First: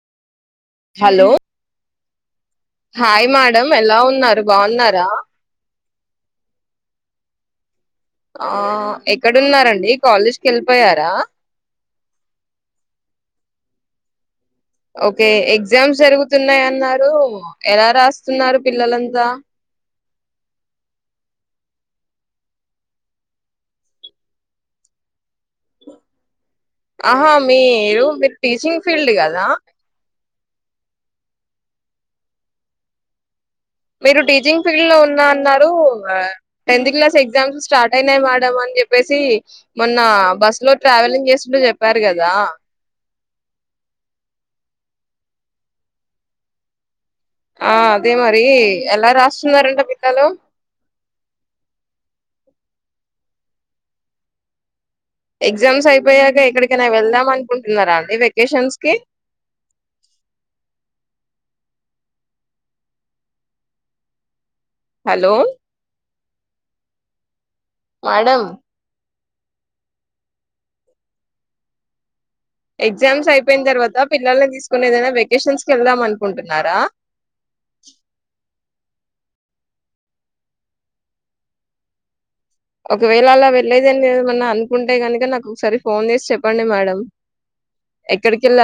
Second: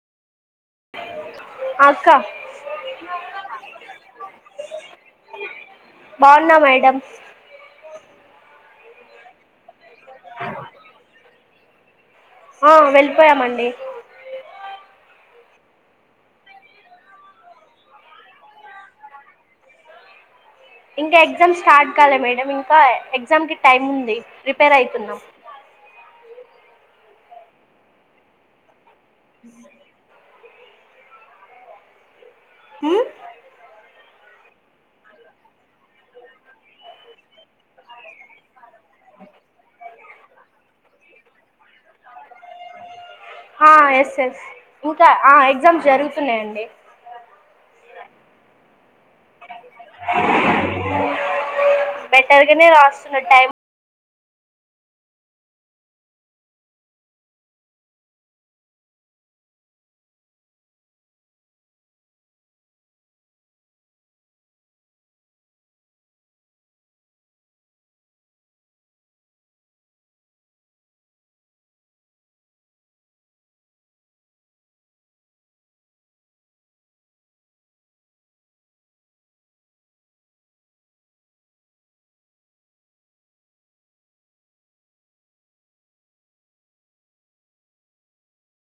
hello అక్క hi madam ఎలా ఉన్నారు బావున్నారా బావున్నా మేడం ఆ ఎక్కడున్నారండి కాలేజ్కి వెళ్ళిపోయారా ఆ వెళ్ళిపోయామండి ఓకే ఎగ్జామ్స్ జరుగుతున్నాయన్నారు ఎలా రాస్తున్నారు పిల్లలంతా ఇంకా ఎగ్జామ్ స్టార్ట్ కాలే మేడమ్ ఇంకా ఎగ్జామ్ కి టైమ్ ఉంది ప్రిపేర్ అయితున్నాం ఆహా మీరు మీరు టీచింగ్ ఫీల్డ్ కాదా ఉమ్ మీరు టీచింగ్ ఫీల్డ్ లో ఉన్న అన్నారు ఆ టెన్త్ క్లాస్ ఎగ్జామ్స్ స్టార్ట్ అయినాయి మేడం అని అని చెప్పేసి మొన్న బస్ లో ట్రావెలింగ్ చేస్తుంటే చెప్పారు కదా ఆ ఎస్ ఎస్ ఇంకా ఆ ఎగ్జామ్స్ జరుగుతున్నాయండి ఆ అదే మరి ఎలా రాస్తున్నారంట పిల్లలు బెటర్ గానే రాస్తున్న టైమ్ ఎగ్జామ్స్ అయిపోయాక ఎక్కడికైనా వెళ్దాం అనుకుంటున్నారా అండి వెకేషన్స్ కి హలో మేడం ఎగ్జామ్స్ అయిపోయిన తర్వాత పిల్లల్ని తీసుకుని ఏదైనా వెకేషన్స్ కి వెళ్దాం అనుకుంటున్నారా ఒకవేళ అలా వెళ్లేదని ఏమన్నా అనుకుంటే కనుక నాకు ఒకసారి ఫోన్ చేసి చెప్పండి మేడం ఎక్కడకి వెళ్ల